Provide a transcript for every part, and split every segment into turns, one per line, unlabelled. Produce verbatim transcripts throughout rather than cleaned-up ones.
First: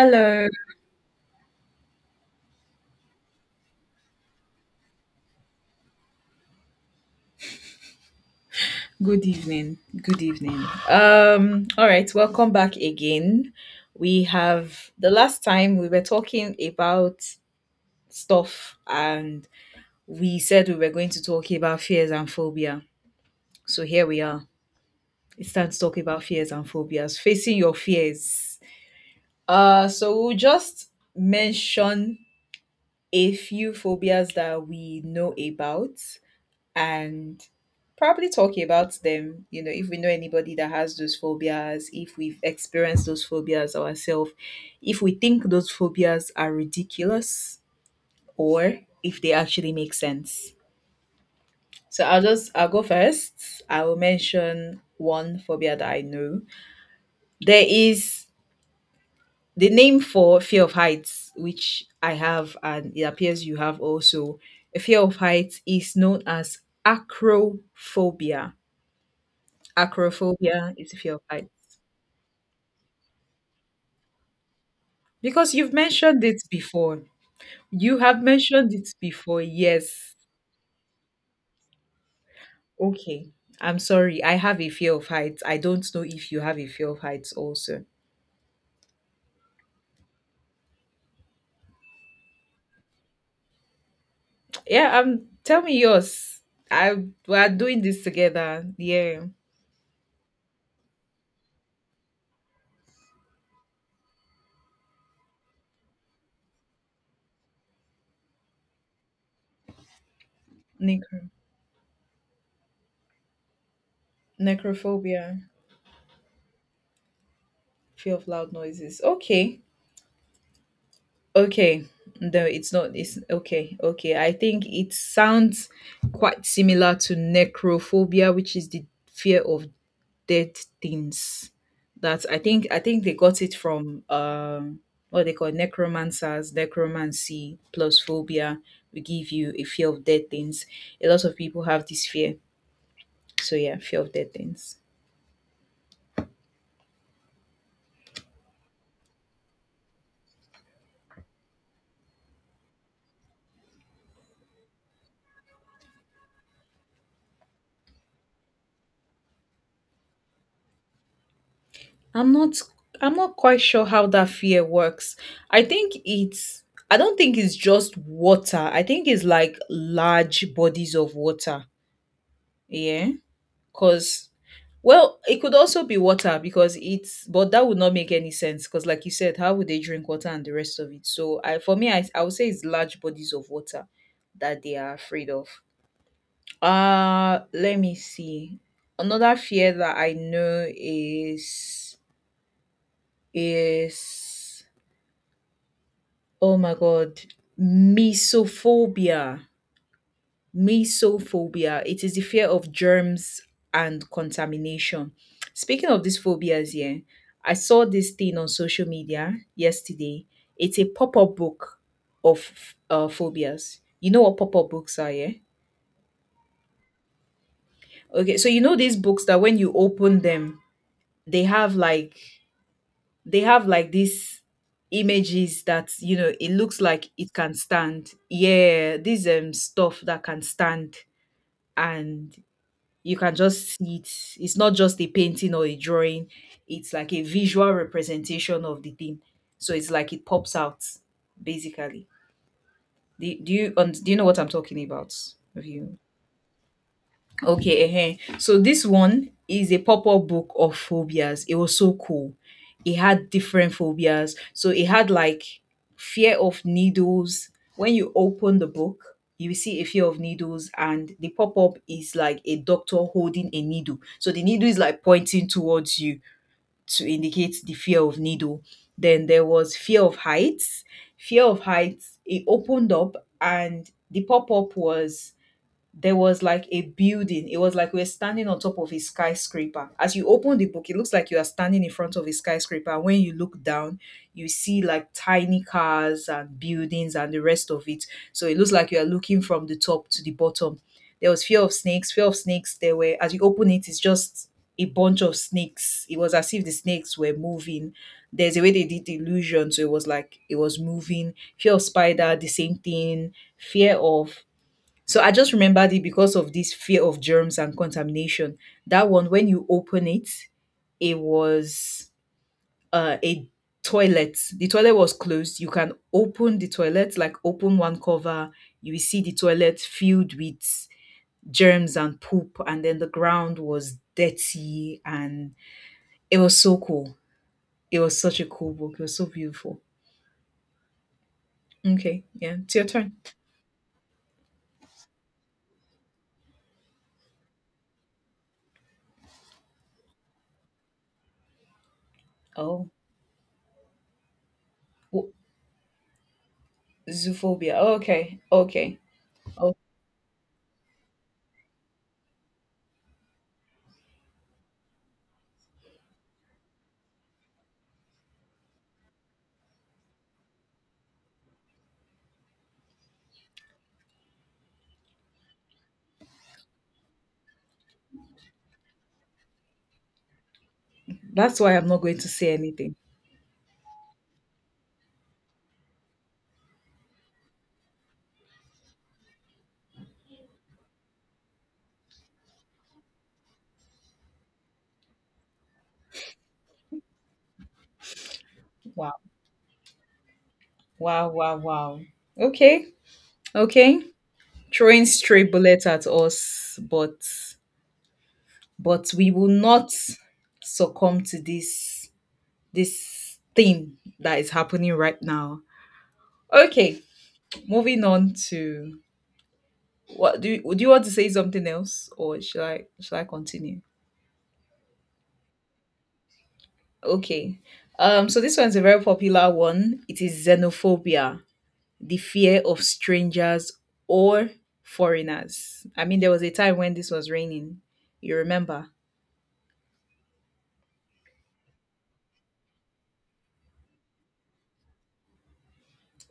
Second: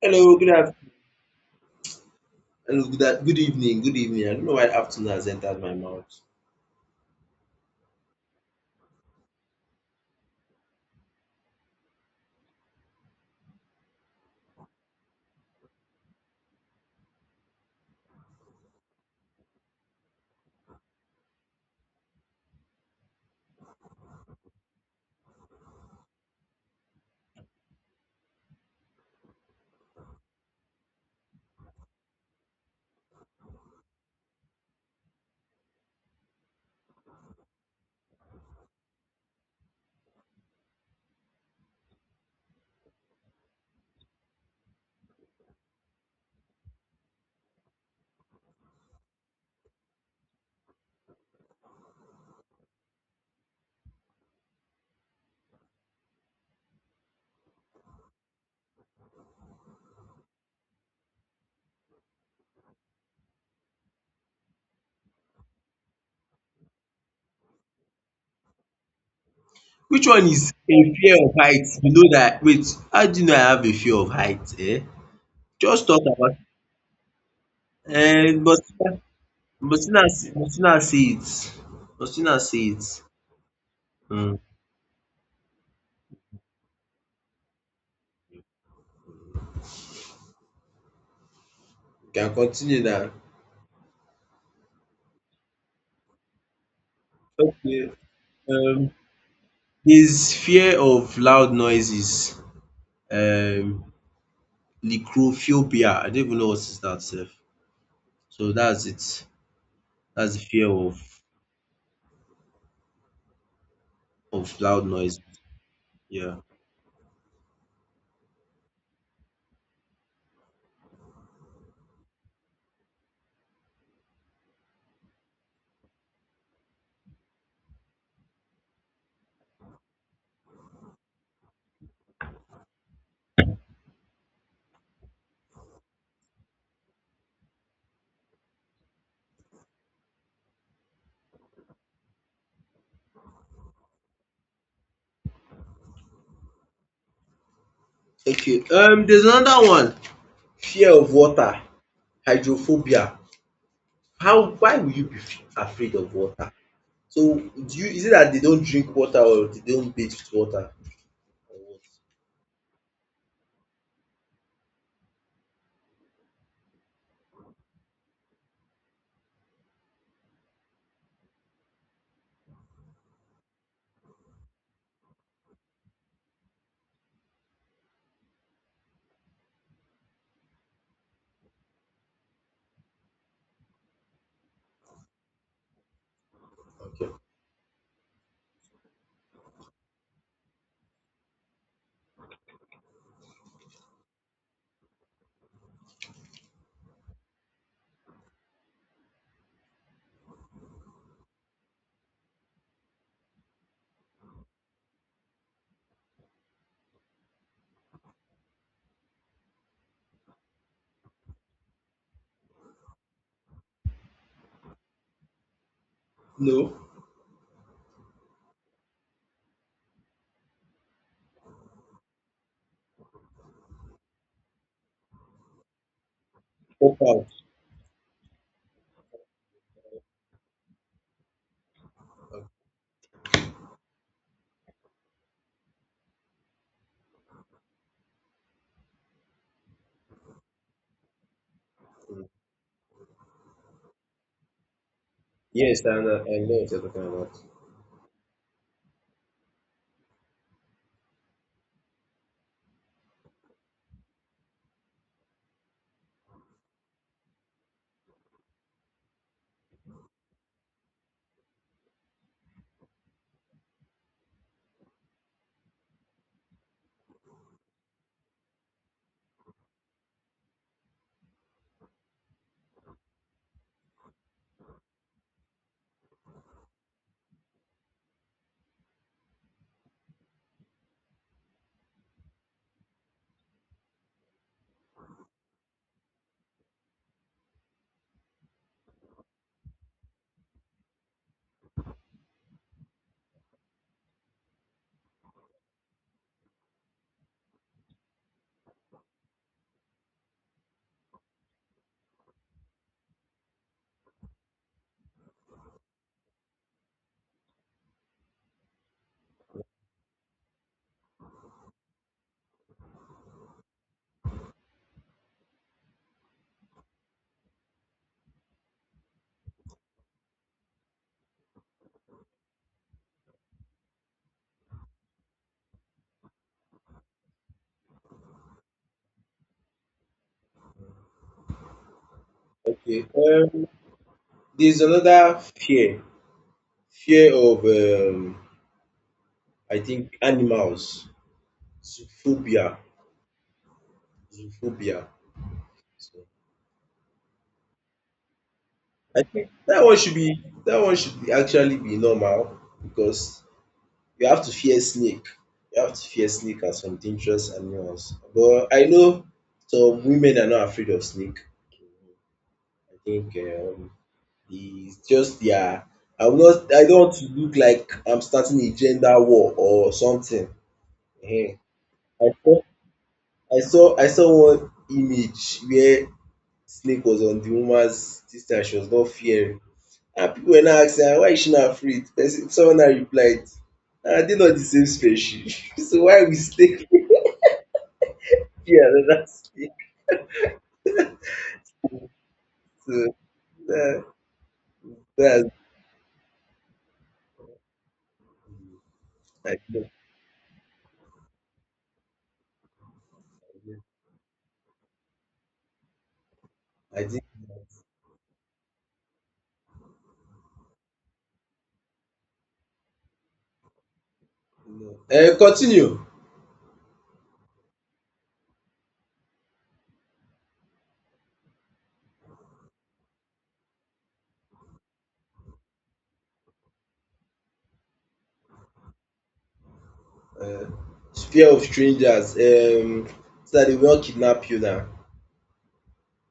Hello, good af- hello, good, a- good evening, good evening. I don't know why afternoon has entered my mouth.
Good evening. Good evening. Um all right, welcome back again. We have the last time we were talking about stuff, and we said we were going to talk about fears and phobia. So here we are. It's time to talk about fears and phobias, facing your fears. Uh so we'll just mention a few phobias that we know about, and probably talking about them, you know if we know anybody that has those phobias, if we've experienced those phobias ourselves, if we think those phobias are ridiculous, or if they actually make sense. So i'll just i'll go first. I will mention one phobia that I know. There is the name for fear of heights, which I have, and it appears you have also. A fear of heights is known as acrophobia.
Which one is
Acrophobia is
a
a fear
fear
of
of height?
heights.
You know that. Wait, how do you know I have a fear of height? Eh?
Because you've
Just talk
mentioned
about.
it before. You have
Eh, but
mentioned it before.
but you not
Yes.
see, but you not see it. But you not see it.
Okay. I'm sorry. I
Hmm.
have a fear of heights. I don't know if you have a fear of heights also.
You can continue now.
Yeah, um tell me yours. I We are doing
Okay.
this together.
Um,
Yeah.
there's fear of loud noises. Um, lycrophobia. I don't even know what is that. Sef. So that's it. That's the fear of
Necro
of loud
necrophobia.
noises. Yeah.
Fear of loud noises. Okay. Okay. No, it's not, it's okay. Okay. I think it sounds quite similar to necrophobia, which is the fear of dead things. That I think, I think they got it from um what they call necromancers, necromancy plus phobia. We give you a fear of dead things. A lot of people have this fear. So yeah, fear of dead things.
Okay. Um, there's another one. Fear of water, hydrophobia. How? Why will you be f- afraid of water? So, do you is it that they don't drink water or they don't bathe with water? Or what?
I'm not I'm not quite sure how that fear works. I think it's I don't think it's just water. I think it's like large bodies of water. Yeah. Cause well, it could also be water because it's but that would not make any sense because like you said, how would they drink water and the rest of it? So I for me I, I would say it's large bodies of water that they are afraid of. Uh let me see. Another fear that I know is is oh my god, misophobia. Mesophobia. It is the fear of germs and contamination. Speaking of these phobias, yeah, I saw this thing on social media yesterday. It's a pop-up book of uh, phobias. You know what pop-up books are, yeah?
No.
Okay, so you know these books that when you open them, they have like they have like these images, that you know it looks
Pop
like
out.
it can stand. Yeah, these um stuff that can stand, and you can just see it. It's not just a painting or a drawing, it's like a visual representation of the thing. So it's like it pops out, basically. Do, do you und- do you know what I'm talking about? Have
Yes,
you
I know. I know what you're talking about.
okay, uh so this one is a pop-up book of phobias. It was so cool. It had different phobias. So it had like fear of needles. When you open the book, you will see a fear of needles, and the pop-up is like a doctor holding a needle. So the needle is like pointing towards you to indicate the fear of needle. Then there was fear of heights. Fear of heights. It opened up and the pop-up was there was like a building. It was like we were standing on top of a skyscraper. As you open the book, it looks like you are standing in front of a skyscraper. And when you look down, you see like tiny cars and buildings and the rest of it. So it looks like you are looking from the top to the bottom. There was fear of snakes. Fear of snakes. There were as you open it, it's just a bunch of snakes. It was as if the snakes were moving. There's a way they did the illusion, so it was like it was moving. Fear of spider, the same thing fear of so I just remembered it because of this fear of germs and contamination. That one, when you open it, it was uh, a toilet. The toilet was closed. You can open the toilet, like open one cover. You will see the toilet filled with germs and poop, and then the ground was dirty, and it was so cool. It was such a cool book. It was so beautiful. Okay, yeah, it's your
Okay.
turn.
Um, there's another fear. Fear of um, I think animals. Zoophobia.
Oh,
Zoophobia.
wo-
So,
zoophobia. Okay, okay.
I think that one should be that one should be actually be normal because you have to fear snake. You have to fear snake and some dangerous animals. But I know some women are not afraid of snake. I think um it's just their I am not I don't want to look like I'm starting a gender war or something. Ehen.
That's why I'm not going
I
to say
saw
anything.
I saw I saw one image where snake was on the woman's dis thing. She was not fearing, and people were now asking her why is she not afraid? Person Someone now replied, "Are they not the same species?" So why we snake. Yeah,
Wow.
that's it.
Wow, wow, wow. Okay.
Uh,
Okay.
uh,
Throwing stray
that's,
bullets at us, but but we will
I
not
think.
succumb to this this thing that is happening right now. Okay,
I think
moving on to what do you, do you want to say something else, or should I should I continue?
no. Uh, continue.
Okay. Um so this one's a very popular one. It is xenophobia, the fear of strangers or foreigners. I mean, there was a time when this was raining. You remember?
Uh, Fear of strangers. Um, so that they will not kidnap you now.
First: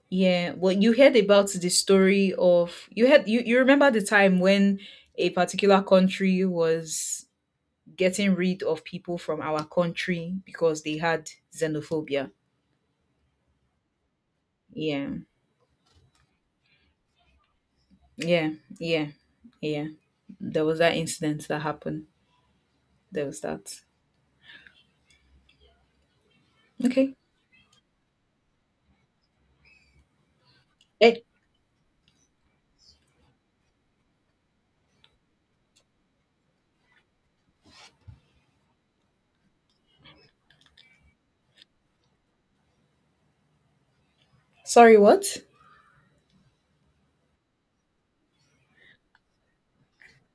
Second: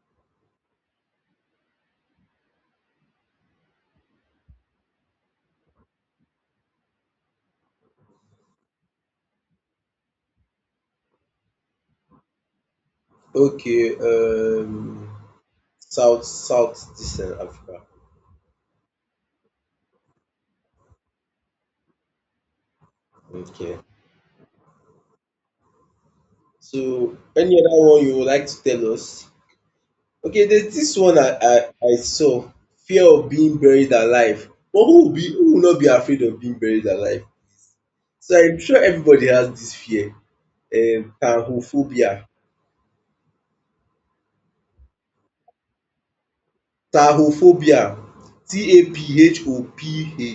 Yeah. Well, you heard about the story of you had you, you remember the time when a particular country was getting rid of people from our country because they had xenophobia.
Okay.
Yeah.
Um, South South Eastern Africa.
Yeah. Yeah. Yeah. There was that incident that happened. There was
Okay.
that. Okay.
So any other one you would like to tell us? Okay, there's this one
Eh,
I I, I saw. Fear of being buried alive. But who will be who will not be afraid of being buried alive? So I'm sure everybody has this fear. um Tahophobia.
sorry, what?
Tahophobia. T A P H O P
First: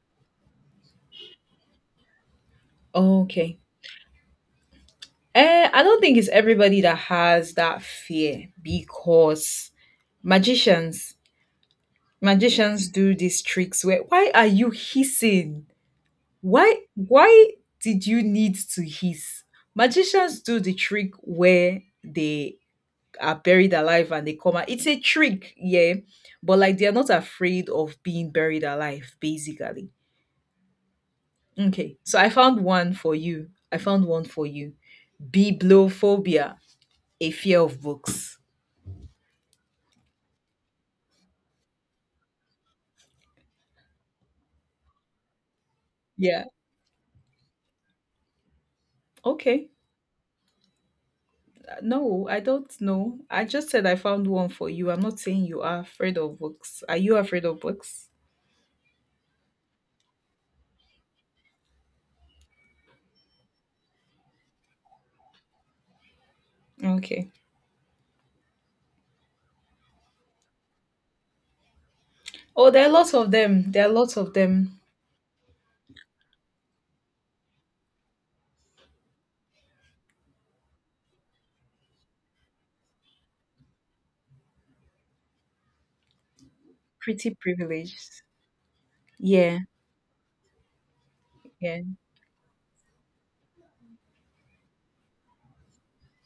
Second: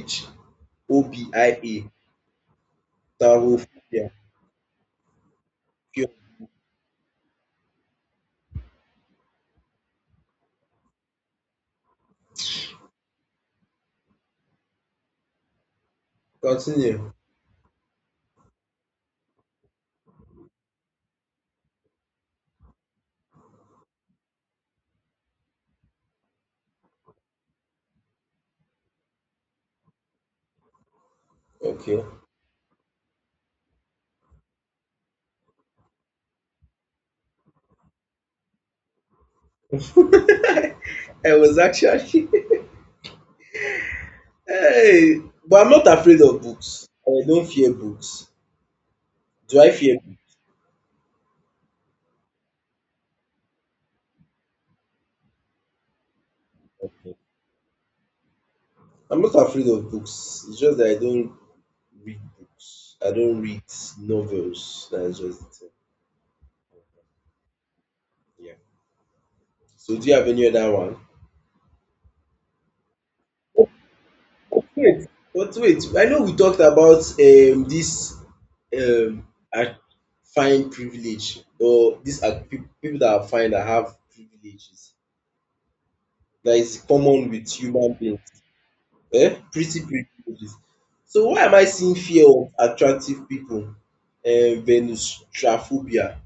H O B I A
Okay.
Tahophobia.
Eh, I don't
Okay,
think it's everybody that has that fear, because magicians magicians do these tricks where why are you hissing? Why
continue.
why did you need to hiss? Magicians do the trick where they are buried alive and they come out. It's a trick, yeah. But like they're not afraid of being buried alive, basically. Okay,
Okay.
so I found one for you. I found one for you. Bibliophobia, a fear of books.
I was actually hey, but I'm not afraid of
Yeah.
books. I don't fear books. Do
Okay.
I fear books?
Uh, no, I don't know. I just said I found one for you. I'm not saying you are afraid of books. Are you
Okay.
afraid of books?
I'm not afraid of books. It's just that I don't read books. I don't read novels. That's just the
Okay.
Yeah. So do you have any other one?
Oh, there are lots of them. There are lots of them.
Wait, but wait. I know we talked about um this um I find privilege, or these are peop people that I find that have privileges that is common
Pretty
with human beings,
privileged.
eh?
Yeah.
Pretty privileges. So why am I
Yeah.
seeing fear of attractive people, um venustrophobia?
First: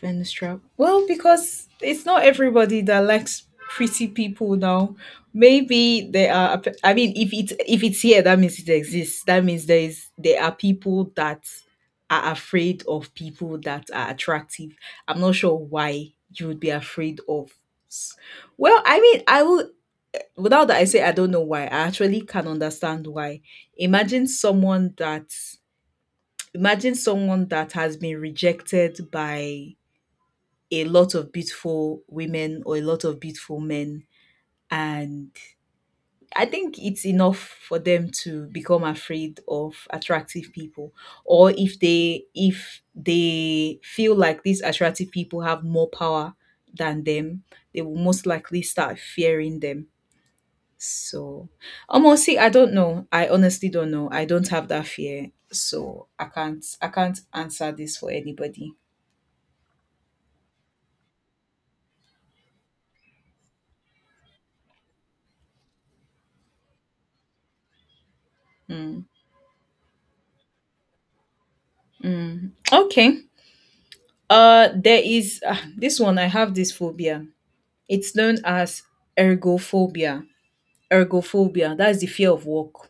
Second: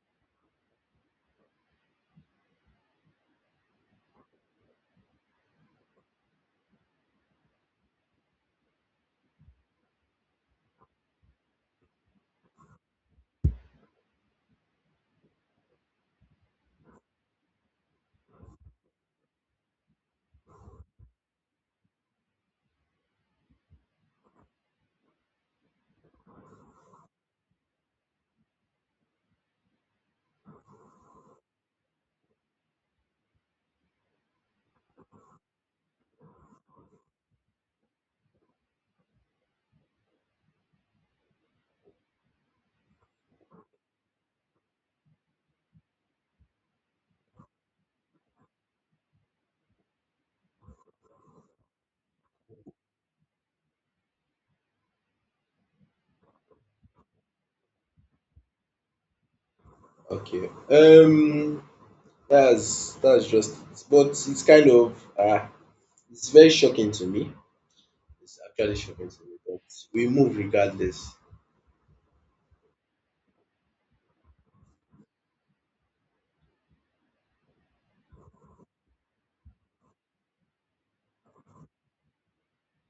Fenstrap. Well, because it's not everybody that likes pretty people now. Maybe there are. I mean, if it's if it's here, that means it exists. That means there is there are people that are afraid of people that are attractive. I'm not sure why you would be afraid of. s- Well, I mean, I will. Without that, I say I don't know why. I actually can understand why. Imagine someone that. Imagine someone that has been rejected by a lot of beautiful women or a lot of beautiful men. And I think it's enough for them to become afraid of attractive people. Or if they if they feel like these attractive people have more power than them, they will most likely start fearing them. So almost see, I don't know. I honestly don't know. I don't have that fear. So I can't I can't answer this for anybody.
Okay, um that's that's just it, but it's kind of um it's very shocking to me. It's actually
Mm,
shocking to me, but we move regardless.
mm. Okay. Uh, there is ah, this one. I have this phobia. It's known as ergophobia. Ergophobia. That's the fear of work.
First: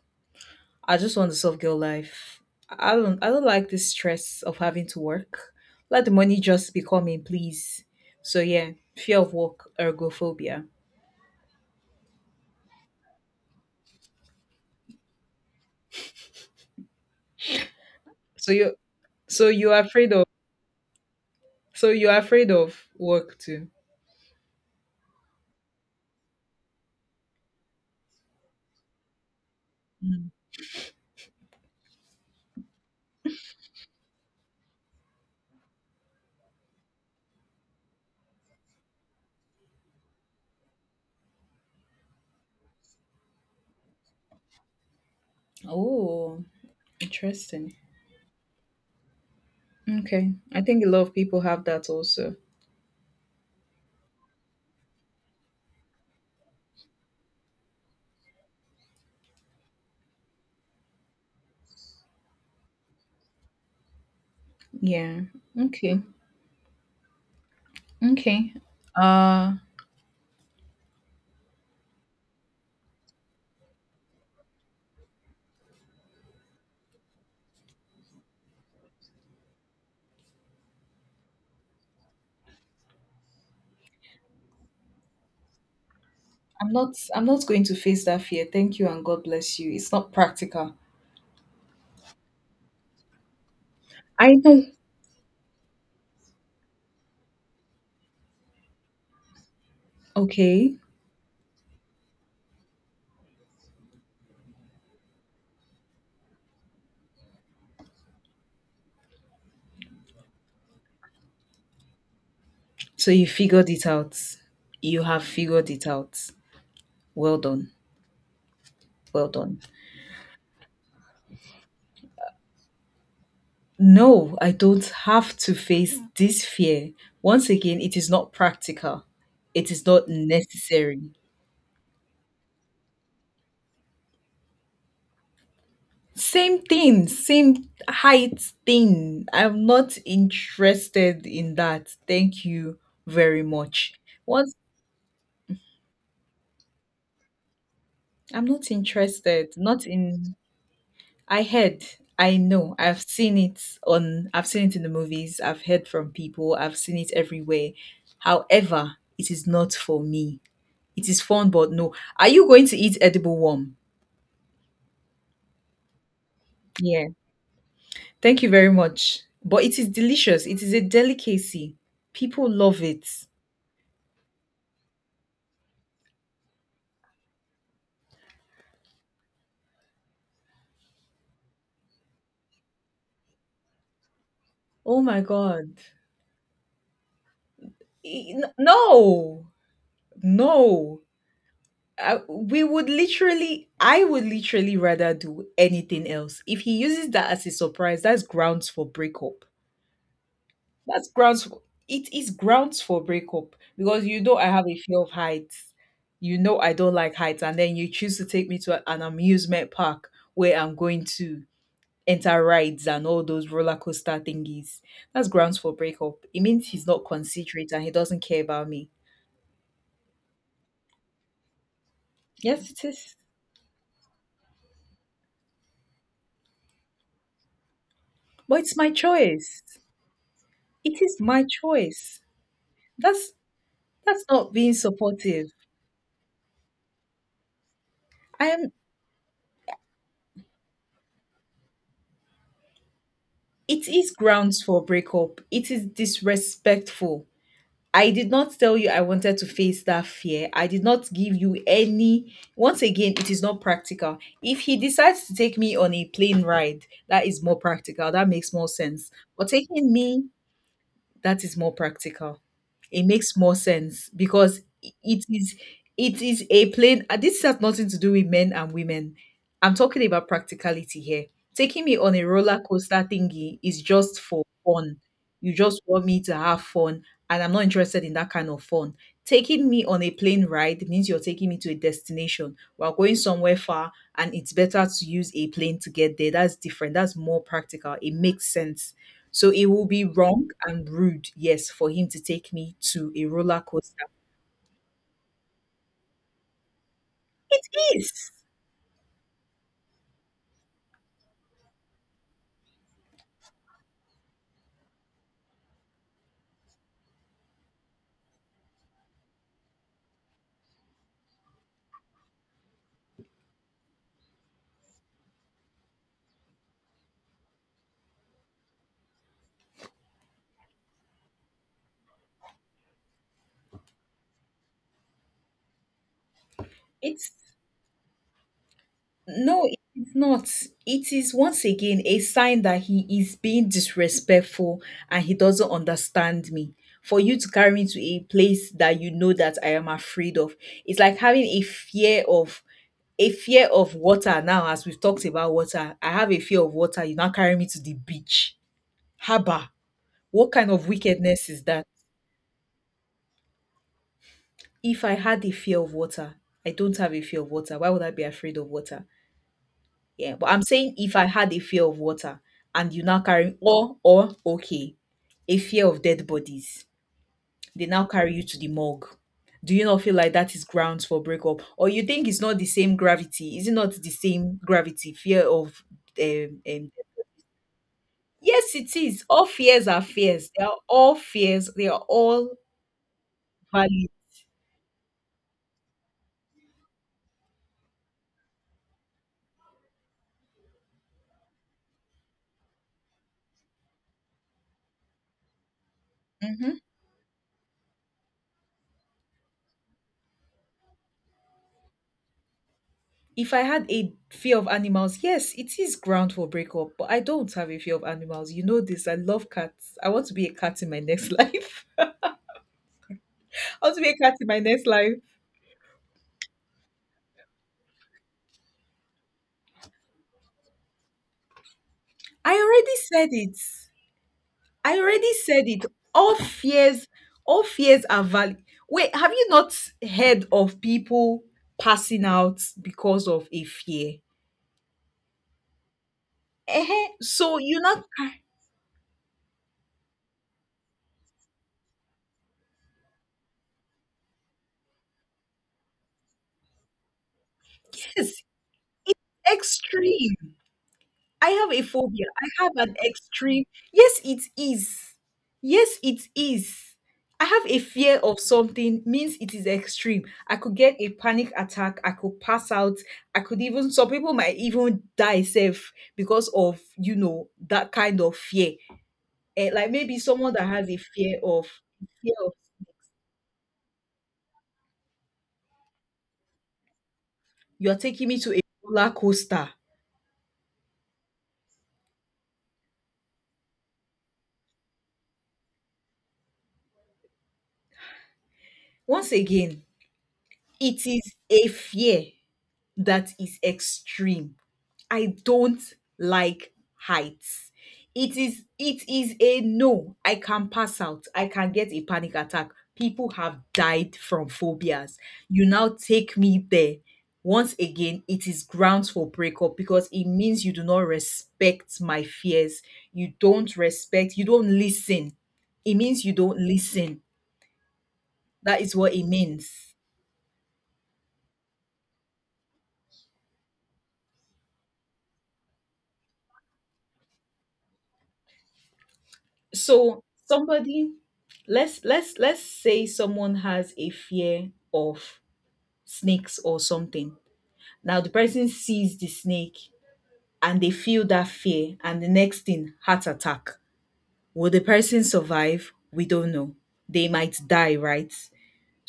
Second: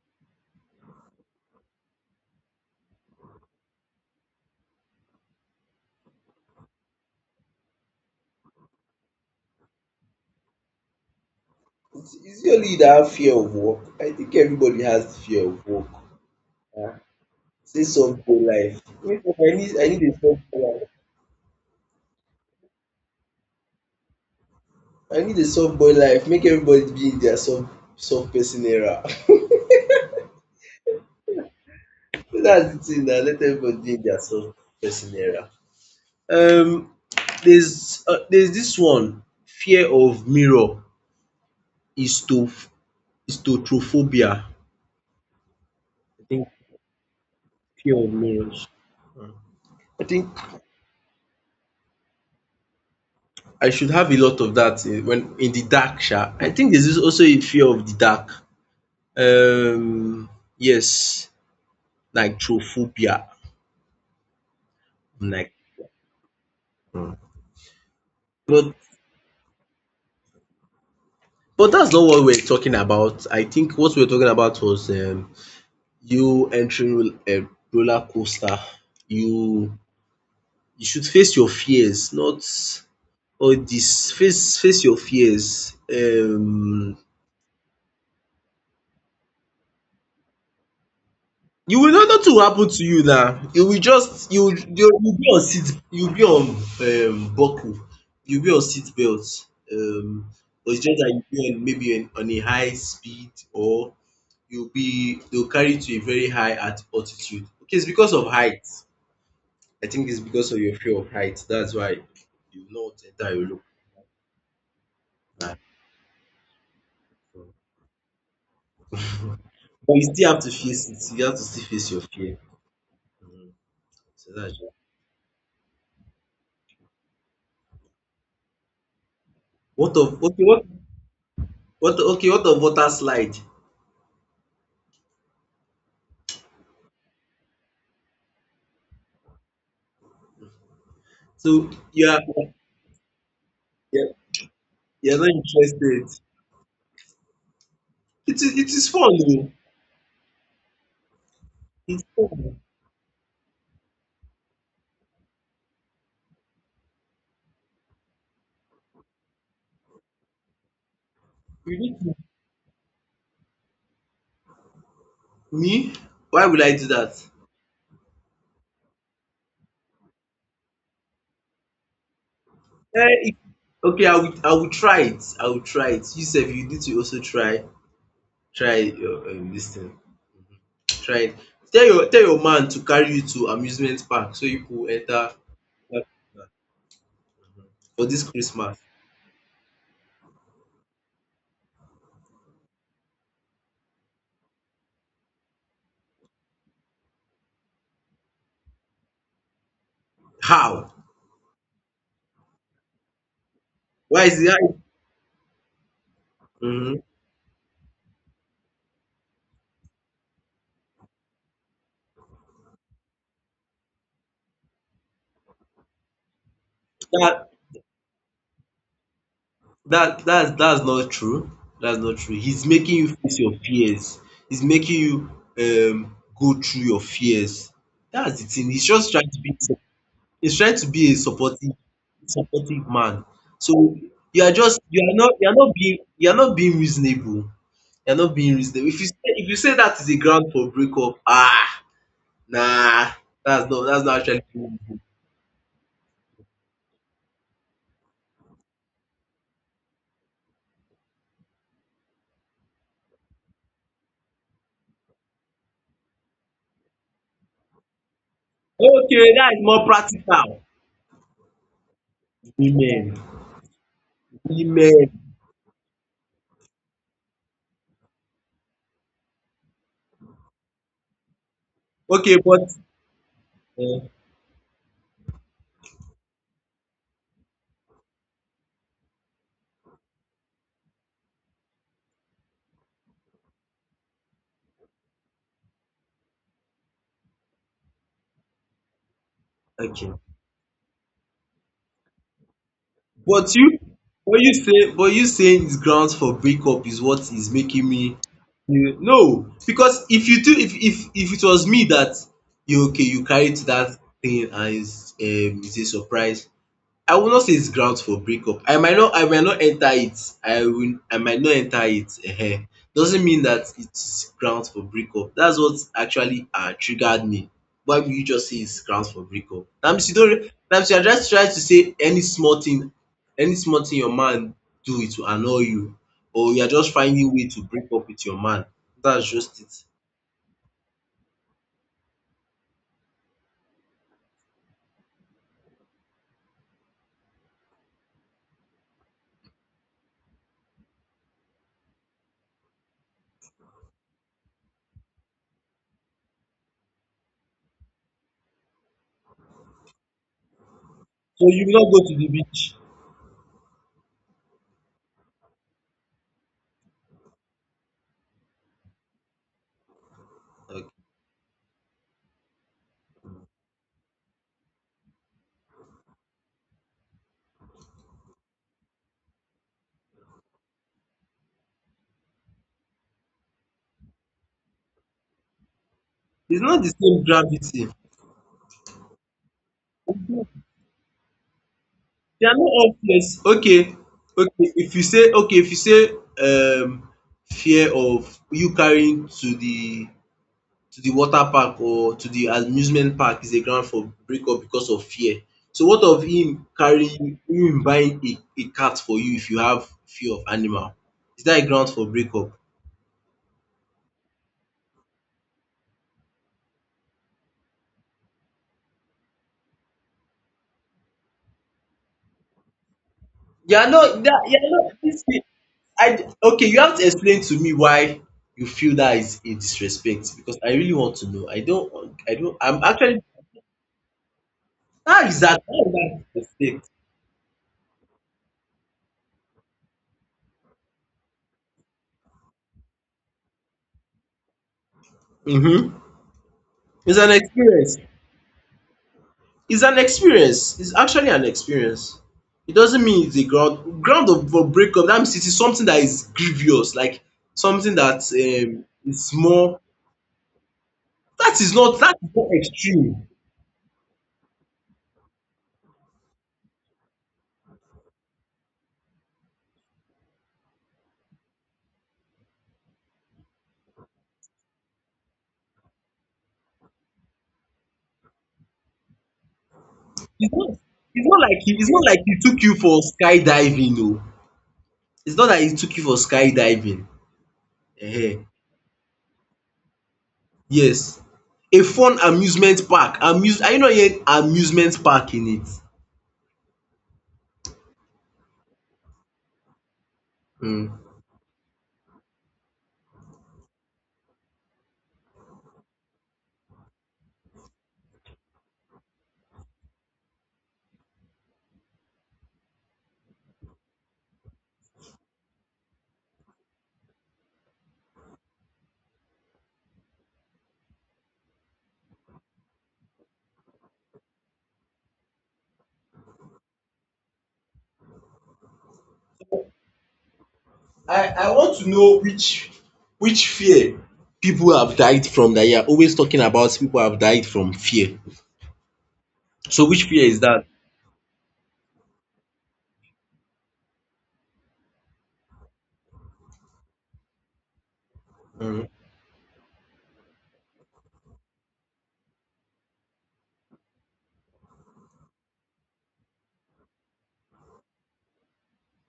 I just want the soft girl life. I don't. I don't like the stress of having to work. Let the money just be coming, please. So yeah, fear of work. Ergophobia.
It's it's usually that fear of work. I think everybody has the fear of work. Ah, say soft boy
So you.
life. Wake up,
So
I
you
need
are
I need
afraid
a
of.
soft boy life.
So you are afraid of work too.
I need a soft boy life. Make everybody be in their soft soft person era. So, that's the thing now. Let everybody be in their soft person era. Um, there's uh, there's this one fear of mirror, histo- histotrophobia.
Oh, interesting.
I think
Okay. I think a lot of people have that also.
I should have a lot of that in, when in the dark. Sha. I think there's this also a fear of the dark. Um, yes, nitrophobia.
Yeah.
Like,
Okay. Okay.
but
Uh,
but that's not what we're talking about. I think what we we're talking about was um, you entering a roller coaster. You you should face your fears, not all this. Face face your fears.
I'm not
Um,
I'm not going to face that fear. Thank you and God bless you. It's not practical.
You will not, nothing will happen to you now. You will just,
I
you will
know.
you will be on seat, you will be on, um buckle, you will be on seat belt, um but
Okay.
it's just that you will be on, maybe on on a high speed, or you will be they will carry you to a very high at altitude. Okay, it's because of height. I think it's because of your fear of height, that's why you will not want to
So you
enter Iru
figured it out. You have
na.
figured it out. Well done. Well done.
But you still have to face it, you have to still face your fear. um So
No, I
that's just
don't have to face this fear. Once again, it is not practical. It is
what
not
of okay what
necessary.
what okay what of water slide?
Same thing, same height thing. I'm not interested in
So
that.
you are
Thank you very much.
you're,
Once
you're not interested. It
I'm
is it
not
is fun
interested.
though.
Not in. I heard.
It's
I
fun.
know. I've seen it on. I've seen it in the movies. I've heard from people. I've seen it everywhere. However, it is not for me. It is fun, but
You
no.
need to-
Are you going to eat edible worm?
Me? Why would I do
Yeah.
that?
Thank you very much. But it is delicious. It is a delicacy. People love it.
Eh, if- okay, I will I will try it. I will try it. You sef, you need to also try try your, um, this thing. Try it. Tell your tell your man to carry you to amusement park so you go
Oh
enter
my
that-
god.
for this
E- n-
Christmas.
No. No. I, we would literally, I would literally rather do anything else. If he uses that as a surprise, that's grounds for breakup.
How?
That's grounds for, it is grounds for breakup because you
Why
know
is
I
it?
have a fear of heights. You know I don't
Mm-hmm.
like heights. And then you choose to take me to a- an amusement park where I'm going to enter rides and all those roller coaster thingies. That's grounds for breakup. It means he's not
That
considerate and he doesn't care about me.
That that's that's not true. That's not true. He's
Yes, it
making you
is.
face your fears. He's making you um go through your fears. That's the
But
thing.
it's
He's
my
just trying to be
choice.
he's trying to
It
be a
is my
supportive
choice.
supportive man.
That's
So
that's
you
not
are
being
just you are not
supportive.
you are not being you are not being reasonable. You are not
I
being
am
reasonable. If you say if you say that is a ground for breakup, ah, nah, that's not
it
that's
is
not actually
grounds for
reasonable.
breakup. It is disrespectful. I did not tell you I wanted to face that fear. I did not give you any. Once again, it is not practical. If he decides to take me on a plane ride, that is more practical. That makes more sense.
Okay,
But
that is more
taking me
practical.
that is more practical. It
Women.
makes more sense because
Women.
it is it is a plain uh, this has nothing to do with men and women. I'm talking about practicality here. Taking me on a
Okay,
roller
but
coaster thingy is
um
just for fun. You just want me to have fun, and I'm not interested in that kind of fun. Taking me on a plane ride means you're taking me to a destination. We're going somewhere far, and it's better to use a plane to get there. That's different. That's more practical. It makes sense, so it will be
okay.
wrong and rude, yes, for him to take me to a
But
roller
you
coaster.
what you say, but you saying is grounds for breakup is what is
It
making
is.
me feel, no, because if you do, if if if it was me that you, okay, you carry to that thing, and it's um it's a surprise, I will not say it's grounds for breakup. I might not I might not enter it. I will I might not enter it um. Doesn't mean that it's grounds for breakup. That's what actually um triggered me. Why will you just say it's grounds for breakup? Dat means you don't, dat means you are just trying to say any small thing any small thing your man do, it will annoy you, or you are just
It's
finding way to break up with your man. That's just
no,
it. So
it's not. It is once again a sign that he is being disrespectful and he doesn't understand me. For you to carry me to a place that you know that I am afraid of, it's like having a fear of a fear of water. Now, as we've talked about water, I have a fear of water. You now carry me to the beach. Haba, what kind of wickedness is
you will
that?
not go to the beach.
If I had a fear of water— I don't have a fear of water. Why would I be afraid of water? Yeah, but I'm
Okay.
saying if I had a fear of water and you now carry, or or okay, a fear of dead bodies. They now carry you to the morgue. Do you not feel like that is grounds for breakup? Or you think it's not the same gravity? Is it not the same gravity? Fear of
It's
um,
not the
um
same gravity.
yes, it is. All fears are fears. They are all fears. They are
They
all
are not all fears. Okay,
valid.
okay. If you say okay, if you say um fear of you carrying to the to the water park or to the amusement park is a ground for breakup because of fear. So what of him
Mhm.
carrying him buying a, a cat for you if you have fear of animal? Is that a ground for breakup?
If I had a fear of animals, yes, it is ground for breakup, but I don't have a fear of animals. You know this. I love cats. I want to be a cat in my next life.
You
I
are
want to be a
not
cat
that
in my
you are
next
not
life.
this thing. I Okay, you have to explain to me why you feel that is a disrespect, because I really want to know. I don't I
I
don't I'm
already
actually,
said it. I
how
already
is that
said it.
not a
All
mistake?
fears, all fears are valid. Wait, have you not heard of people passing out because of a fear?
Mhm.
uh
It's an
So you're
experience.
not
It's an experience. It's actually an experience. It doesn't mean it's a ground ground of for breakup. That means it is something that is grievous, like something that,
yes,
um, is more.
extreme. I
That
have
is
a
not that
phobia.
is not
I have an
extreme.
extreme. Yes, it is. Yes, it is. I have a fear of something means it is extreme. I could get a panic attack. I could pass out. I could even— some people might even die safe because of you know that kind of fear. Eh, like maybe
It's
someone that
not.
has a
It's
fear
not like
of—
he, it's not like
fear
he
of—
took you for skydiving. No, it's not that he took you for skydiving.
you are taking me
uh
to a roller coaster.
Yes, a fun amusement park. Amuse. Are you not hearing amusement park in it?
Once again,
Mm.
it is a fear that is extreme. I don't like heights. It is it is a no. I can pass out. I can get a panic attack. People have died from phobias. You now take me there. Once again, it is grounds for breakup because it means you do not respect my fears. You don't respect, you don't listen. It means you don't listen. That is what it means.
I, I want to know which which fear people have died from, that you're always talking about people have died from fear. So which
So
fear is that?
somebody, let's let's let's say someone has a fear of snakes or something, now the person
Mm.
sees the snake and they feel that fear and the next thing, heart attack. Will the person survive? We don't know. They might die, right?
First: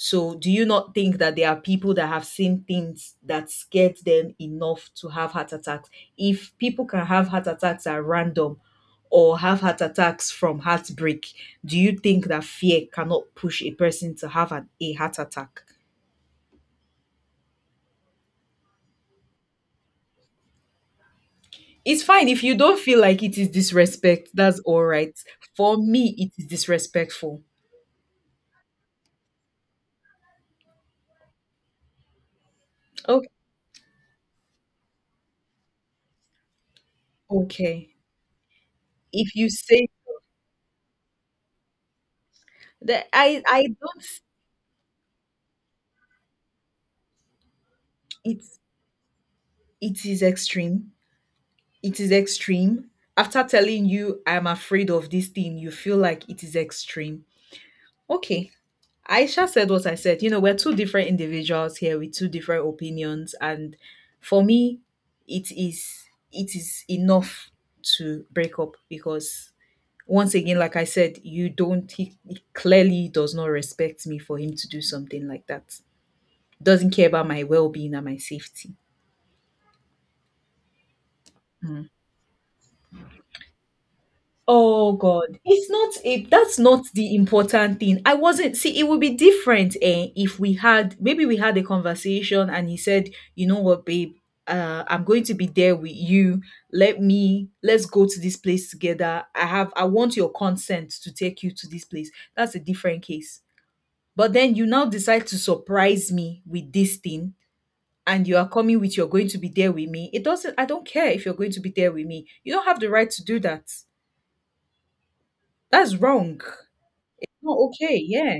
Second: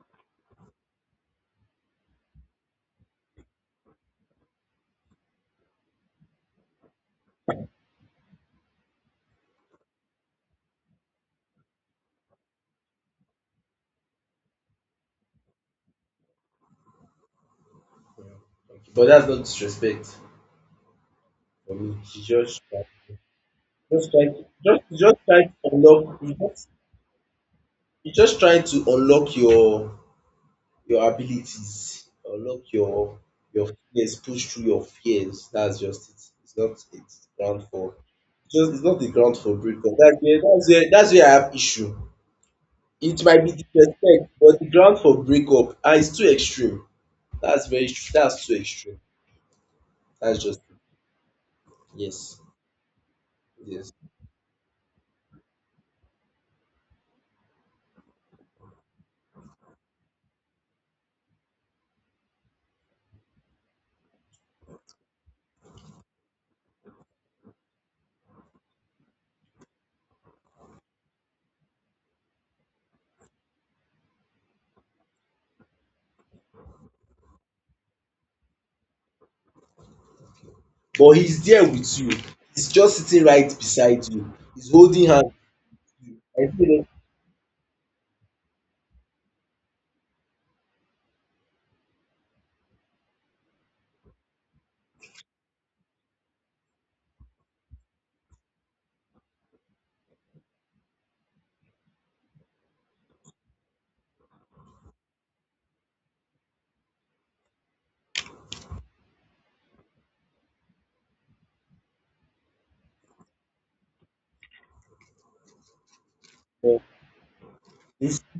So, do you not think that there are people that have seen things that scared them enough to have heart attacks? If people can have heart attacks at random, or have heart attacks from heartbreak, do you think that fear cannot push a person to have an, a heart attack?
But that's not disrespect for me.
It's
She
fine if you
just
don't feel like it is
just try
disrespect, that's all
just
right.
just try to
For me,
unlock
it
you
is
just
disrespectful.
you just trying to unlock your your abilities, unlock your
Okay.
your fears, push through your fears. That's just it. It's not it's ground for
Okay.
just it's not the
If
ground
you
for
say
breakup. That's where that's where that's where I have issue.
that
It
I—
might be
I don't—
disrespect, but the ground for breakup ah is too extreme. That's very tr- that's too
it's
extreme.
it is
That's just it.
extreme, it is
Yes,
extreme. After telling
yes.
you I'm afraid of this thing, you feel like it is extreme. Okay. Aisha said what I said. You know, we're two different individuals here with two different opinions, and for me it is— it is enough to break up because once again, like I said, you don't— he, he clearly does not respect me for him to do something like that. Doesn't care about my well-being and my safety.
But he's there
Mm.
with you. He's just sitting right beside you. He's
Oh
holding hands
God, it's not
with you.
it.
I
That's not
feel
the important thing. I wasn't. See, it would be different, eh, if we had— maybe we had a conversation and he said, "You know what, babe, uh, I'm going to be there with you. Let me— let's go to this place together. I have— I want your consent to take you to this place." That's a different case. But then you now decide to surprise me with this thing, and you are coming with— you're going to be there with me. It doesn't. I don't care if you're going to be there with me. You don't have the right to do that. That's wrong.
like, uh,
Oh, okay.
this
Yeah.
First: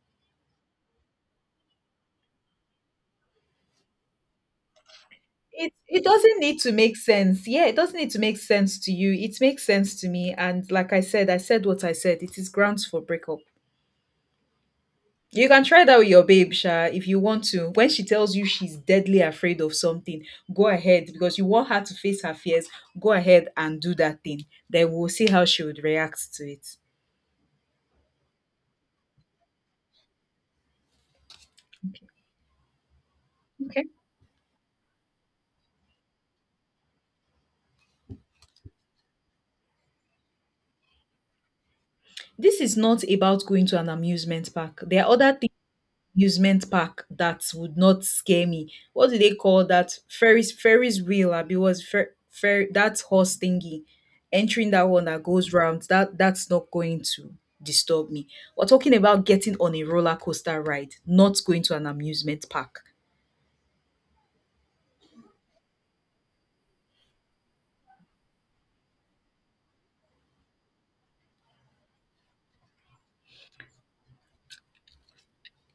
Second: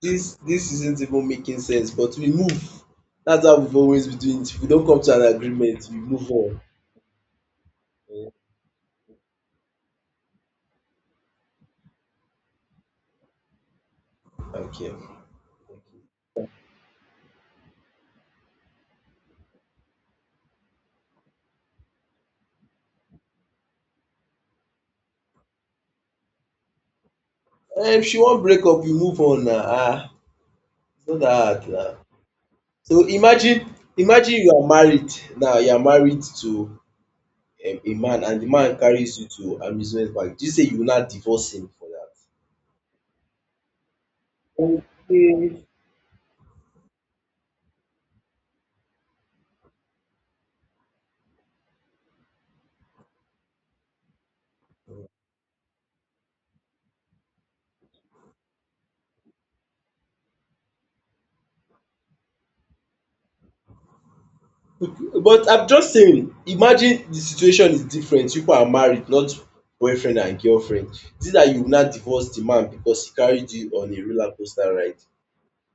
this this isn't even making sense, but we move. That's how we've always been doing it. If we don't come to an
it
agreement, we
it
move
doesn't
on.
need to make sense. Yeah, it doesn't need to
Eh,
make sense to you, it makes sense to me, and like I said, I said what I said. It is grounds for breakup.
okay.
You can try that with your babe sha if you want to. When she tells you she's deadly afraid of something, go ahead because you want her to face her fears, go ahead and do that thing, then we'll see how she would react to it.
Eh, if she won't break up, we move on now. Ah, it's not that hard now. So imagine
Okay.
imagine you are married now, you are married to um a man, and the man carries you to amusement park. Do you say you will not divorce him for that?
This is not about going to an amusement park. There are other things—
Okay.
amusement park that would not scare me. What do they call that? Ferris— Ferris wheel, Abi was fer, fer, that horse thingy. Entering that one that goes round, that— that's not going to disturb me. We're talking about getting on a roller coaster ride, not going to an amusement park.
But I'm just saying, imagine the situation is different. You people are married, not boyfriend and girlfriend. Is it that you will not divorce the man because he carried you on a roller coaster ride?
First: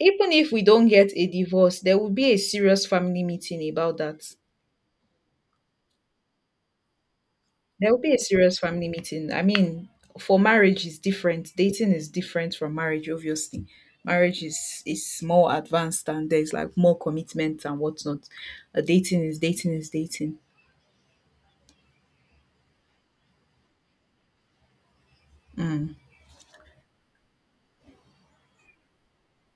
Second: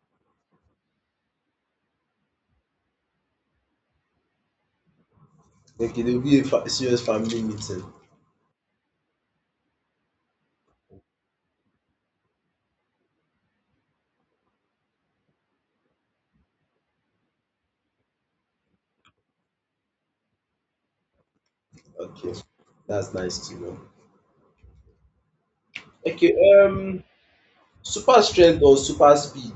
Even if we don't get a divorce, there will be a serious family meeting about that.
Okay, there will be a fa serious family meeting.
There will be a serious family meeting. I mean, for marriage is different. Dating is different from marriage, obviously. Marriage is is more advanced, and there's like more commitment and whatnot. Uh, dating is dating is dating.
Okay, that's nice to know.
Mm.
Okay, um, super strength or super speed?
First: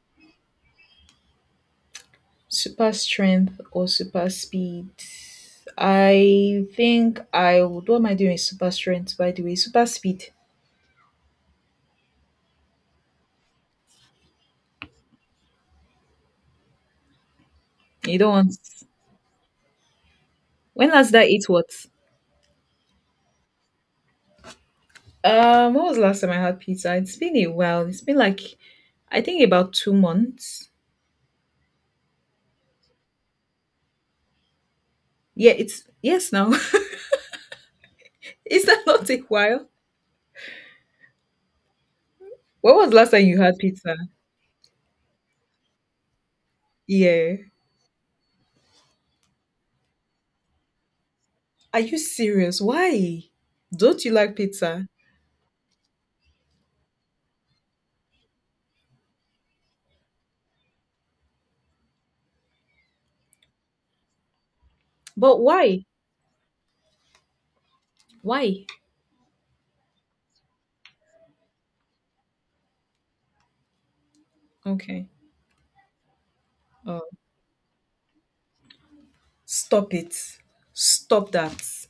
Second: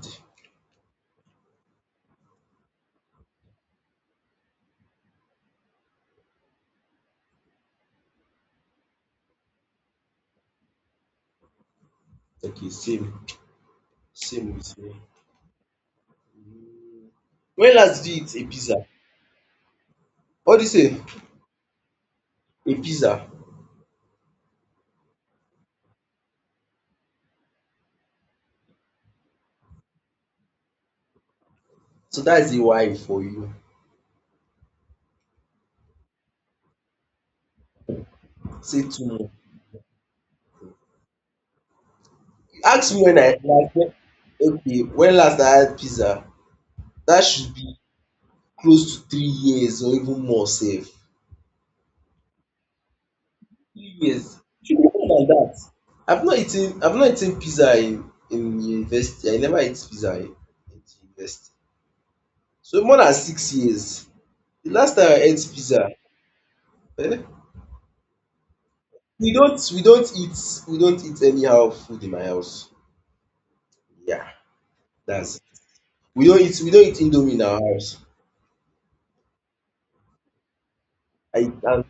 Super strength or super speed. I think I would— what am I doing with super strength, by the way? Super speed.
Okay, same. Same with me. When last did
You
you
don't
eat a
want.
pizza? What do you
When
say?
last did I eat what?
A pizza.
Um, what was the last time I had pizza? It's been a while. It's been like, I think about two months.
So that's is a why for you.
Yeah, it's yes now. Is
Say
that
too
not a
much.
while? When was
Ask me
last
when
time
I
you had
last
pizza?
okay when last I had pizza. That
Yeah.
should be close to three years or even more. Safe.
Are you serious? Why?
Three
Don't you like
years. E should
pizza?
be more than that. I've not eaten I've not eaten pizza in in university. I never ate pizza in in university. So more than six years The last time I
But
ate
why?
pizza, um
Why?
we don't we don't eat we don't eat anyhow food in my house. Yeah,
Okay.
that's, we don't eat we don't eat
Oh,
indomie in our house.
stop it. Stop
I I'm,
that.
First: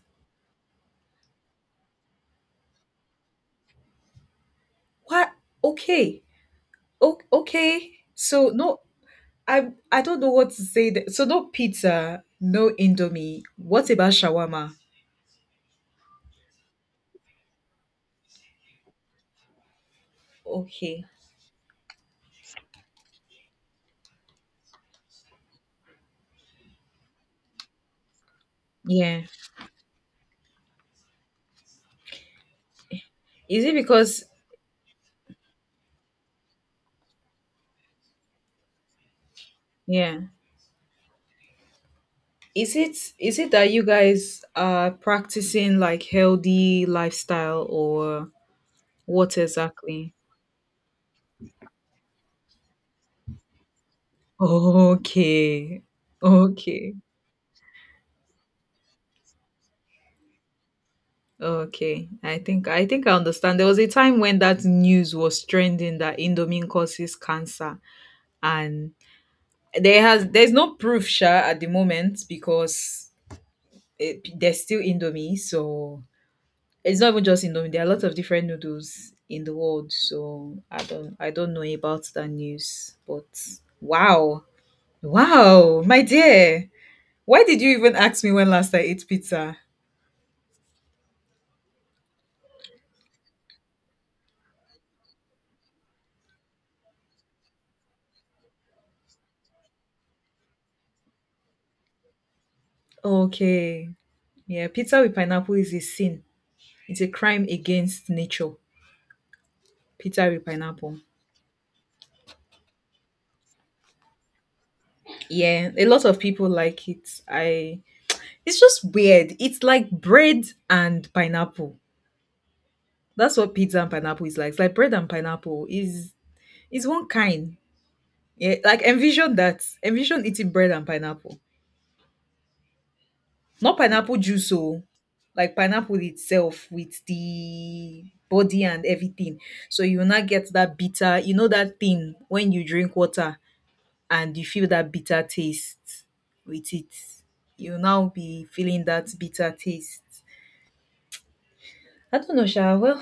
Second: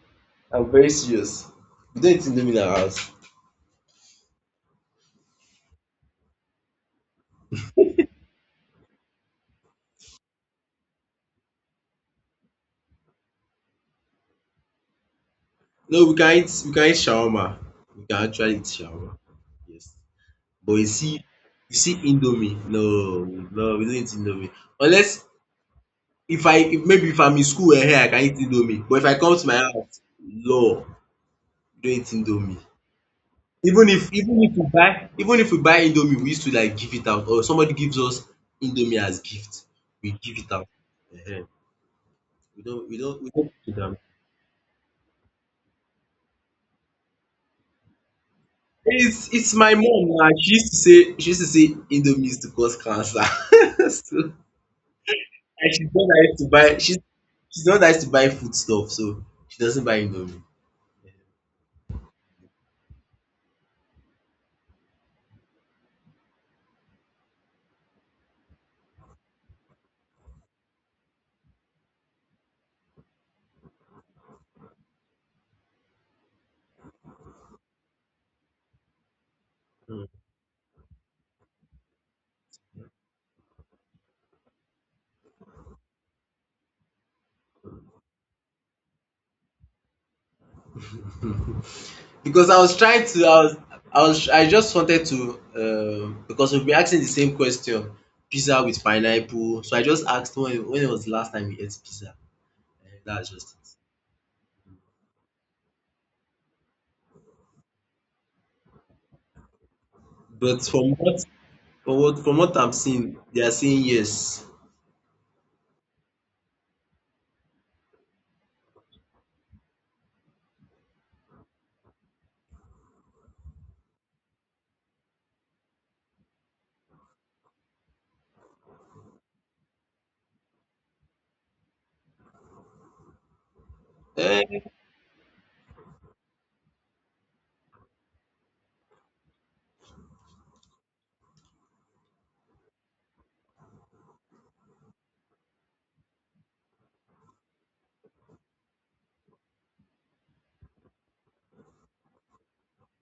I'm very serious. We don't eat indomie in our house.
What? Okay. O- okay. So no, I I don't know what to say. Th- so no pizza, no indomie. What about shawarma?
No, we can eat we can eat shawarma. We can actually eat shawarma. Yes. But you
Okay.
see you see indomie, no, no, we don't eat indomie, unless if I if maybe if I'm in school here, I can eat indomie. But if I
Yeah.
come to my house, no, we don't eat indomie.
Is it
Even if
because—
even if we buy even if we buy indomie, we used to like give it out, or somebody gives us indomie as gift, we
yeah?
give it out um. We
Is
don't we
it
don't we
is it
don't
that
keep it
you
am.
guys are practicing like healthy lifestyle or
It's
what
it's my mom.
exactly?
Na she used to say, she used to say indomie used to cause cancer. So, and
Okay.
she's not one that used to buy
Okay.
she's she's not one that used to buy food stuff, so she doesn't buy indomie.
Okay. I think I think I understand. There was a time when that news was trending that indomine causes cancer, and there has— there's no proof sure at the moment because it, there's still indomie, so— It's not even just Indomie. There are lots of different noodles in the world,
Hmm.
so I don't— I don't know about that news. But wow, wow, my dear, why did you even ask me when last I ate pizza?
Because I was trying to, I was, I was, I just wanted to, um, because we've been asking the same question, pizza with pineapple. So I just asked when, when it was the last time you ate pizza. And that's just it.
Okay, yeah, pizza with pineapple is a sin. It's a crime against nature. Pizza with
But from
pineapple.
what, from what, from what I'm seeing, they are saying yes.
Yeah, a lot of people like it. I— it's just weird. It's like bread and pineapple. That's what pizza and pineapple is like. It's like bread and pineapple is— is one kind. Yeah, like envision that. Envision eating bread and pineapple. Not pineapple juice,
Eh,
oh. Like pineapple itself with the body and everything. So you will not get that bitter, you know that thing when you drink water and you feel that bitter taste with it. You'll now be feeling that bitter taste. I don't know, Sha. Well,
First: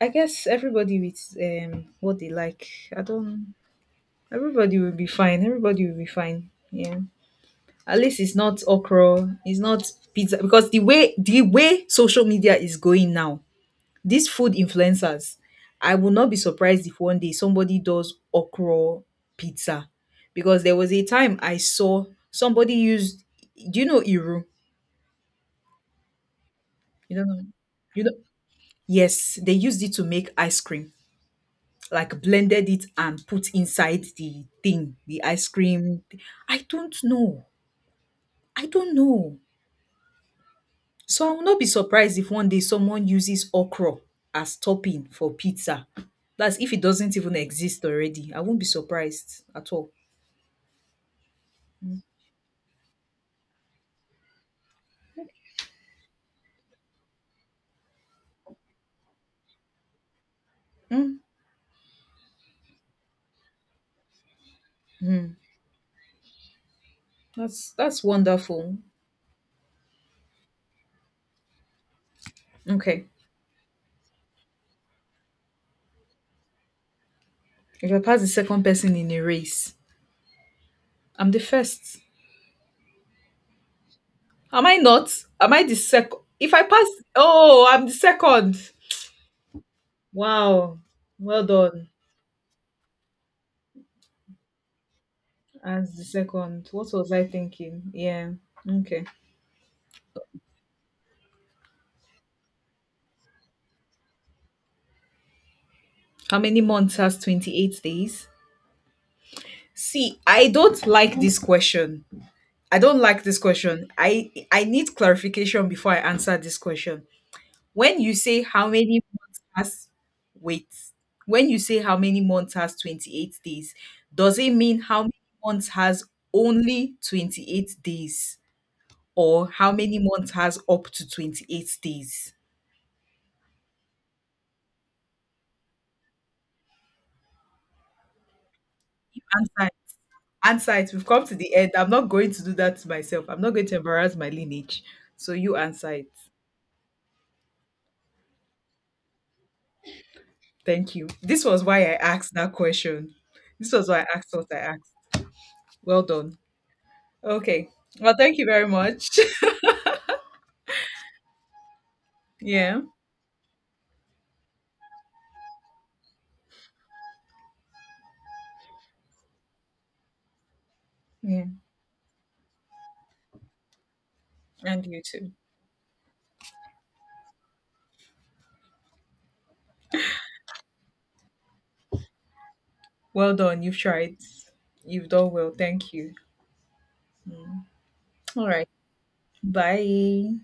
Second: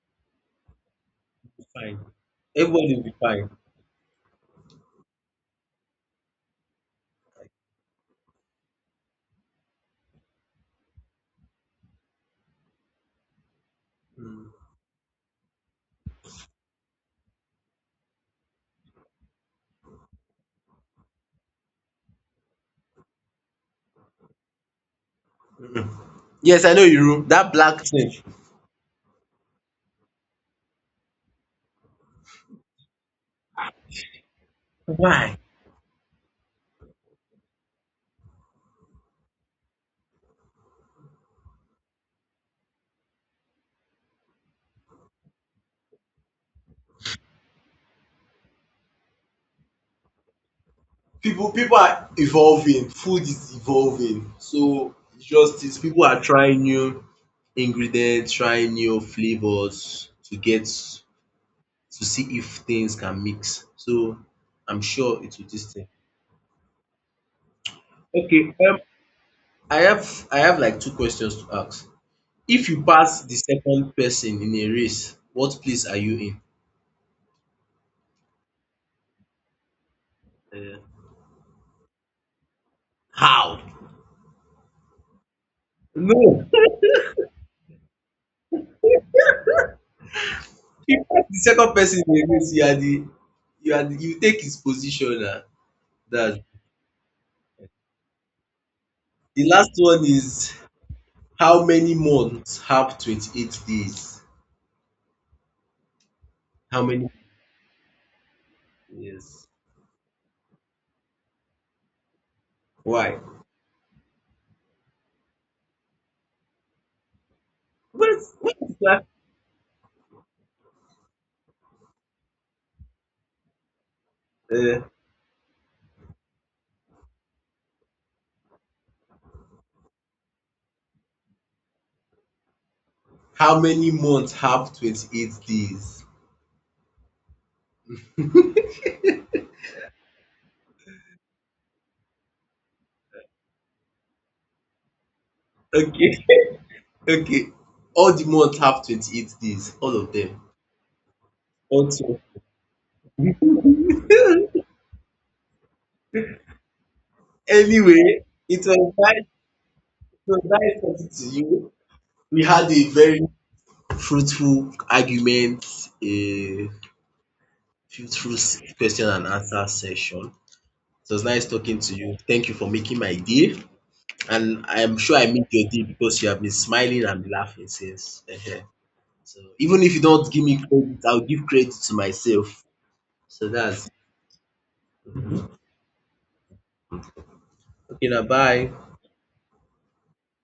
I guess everybody with um
fine.
what they like.
Everybody
I
will be fine.
don't— everybody will be fine. Everybody will be fine. Yeah. At least it's not okra, it's not pizza, because the way the way social media is going now, these food influencers, I will not be surprised if one day somebody does okra pizza, because there was a time I saw somebody used— do you know iru?
Mm-mm. Yes, I know
You
you.
don't know?
That black
You know—
thing.
yes, they used it to make ice cream. Like blended it and put inside the thing, the
Why?
ice cream. I don't know. I don't know. So I will not be surprised if one day someone uses okra as topping for pizza. That's if it doesn't even exist already. I won't be surprised at all.
People people are evolving, food is evolving. So it's just it. People are trying new ingredients, trying new flavors to get
Mm.
to see if things can mix. So I'm sure
Mm.
it will this thing.
that's that's
Okay,
wonderful.
um I have I have like two questions to ask. If you
Okay,
pass the second person in a race, what place are you
if I pass the second person in a race,
in? Eh,
I'm the first,
how?
am I not? Am I the second
No.
if I pass? Oh, I'm the second. Wow.
You pass the
Well
second
done.
person in a race, you are the, you are the, you take his position na.
As the
That.
second— what was I thinking? Yeah, okay.
The last one is, how many months have twenty-eight days?
How many
How
months
many?
has twenty-eight days?
Yes.
See, I don't like this question. I don't
Why?
like this question. I I need clarification before I answer this question. When you
What?
say
What
how
is
many
that?
months has— wait, when you say how many months has twenty-eight days, does it mean
Uh,
how many months has only twenty-eight days, or how many months has up to twenty-eight days?
how many months have twenty-eight days?
Answer, answer it. We've come to the end. I'm not going to do that to myself. I'm not going to embarrass my lineage. So you answer it.
Okay. Okay. All the months have twenty-eight days. All of them.
Thank you. This was why I
Also.
asked that question. This was why I asked what I asked. Well done. Okay. Well,
Anyway,
thank you
it
very
was
much.
nice. It was nice talking to you. We had
Yeah.
a very fruitful argument, a fruitful s- question and answer session. It was
Yeah.
nice talking to you. Thank you for making my day. And
And
I'm
you
sure I
too.
made your day, because you have been smiling and laughing since. Ehen. So even if you don't give me credit, I'll give credit to myself.
Well
So
done. You've
that's
tried. You've done well. Thank you.
okay now.
All right.
Bye.
Bye.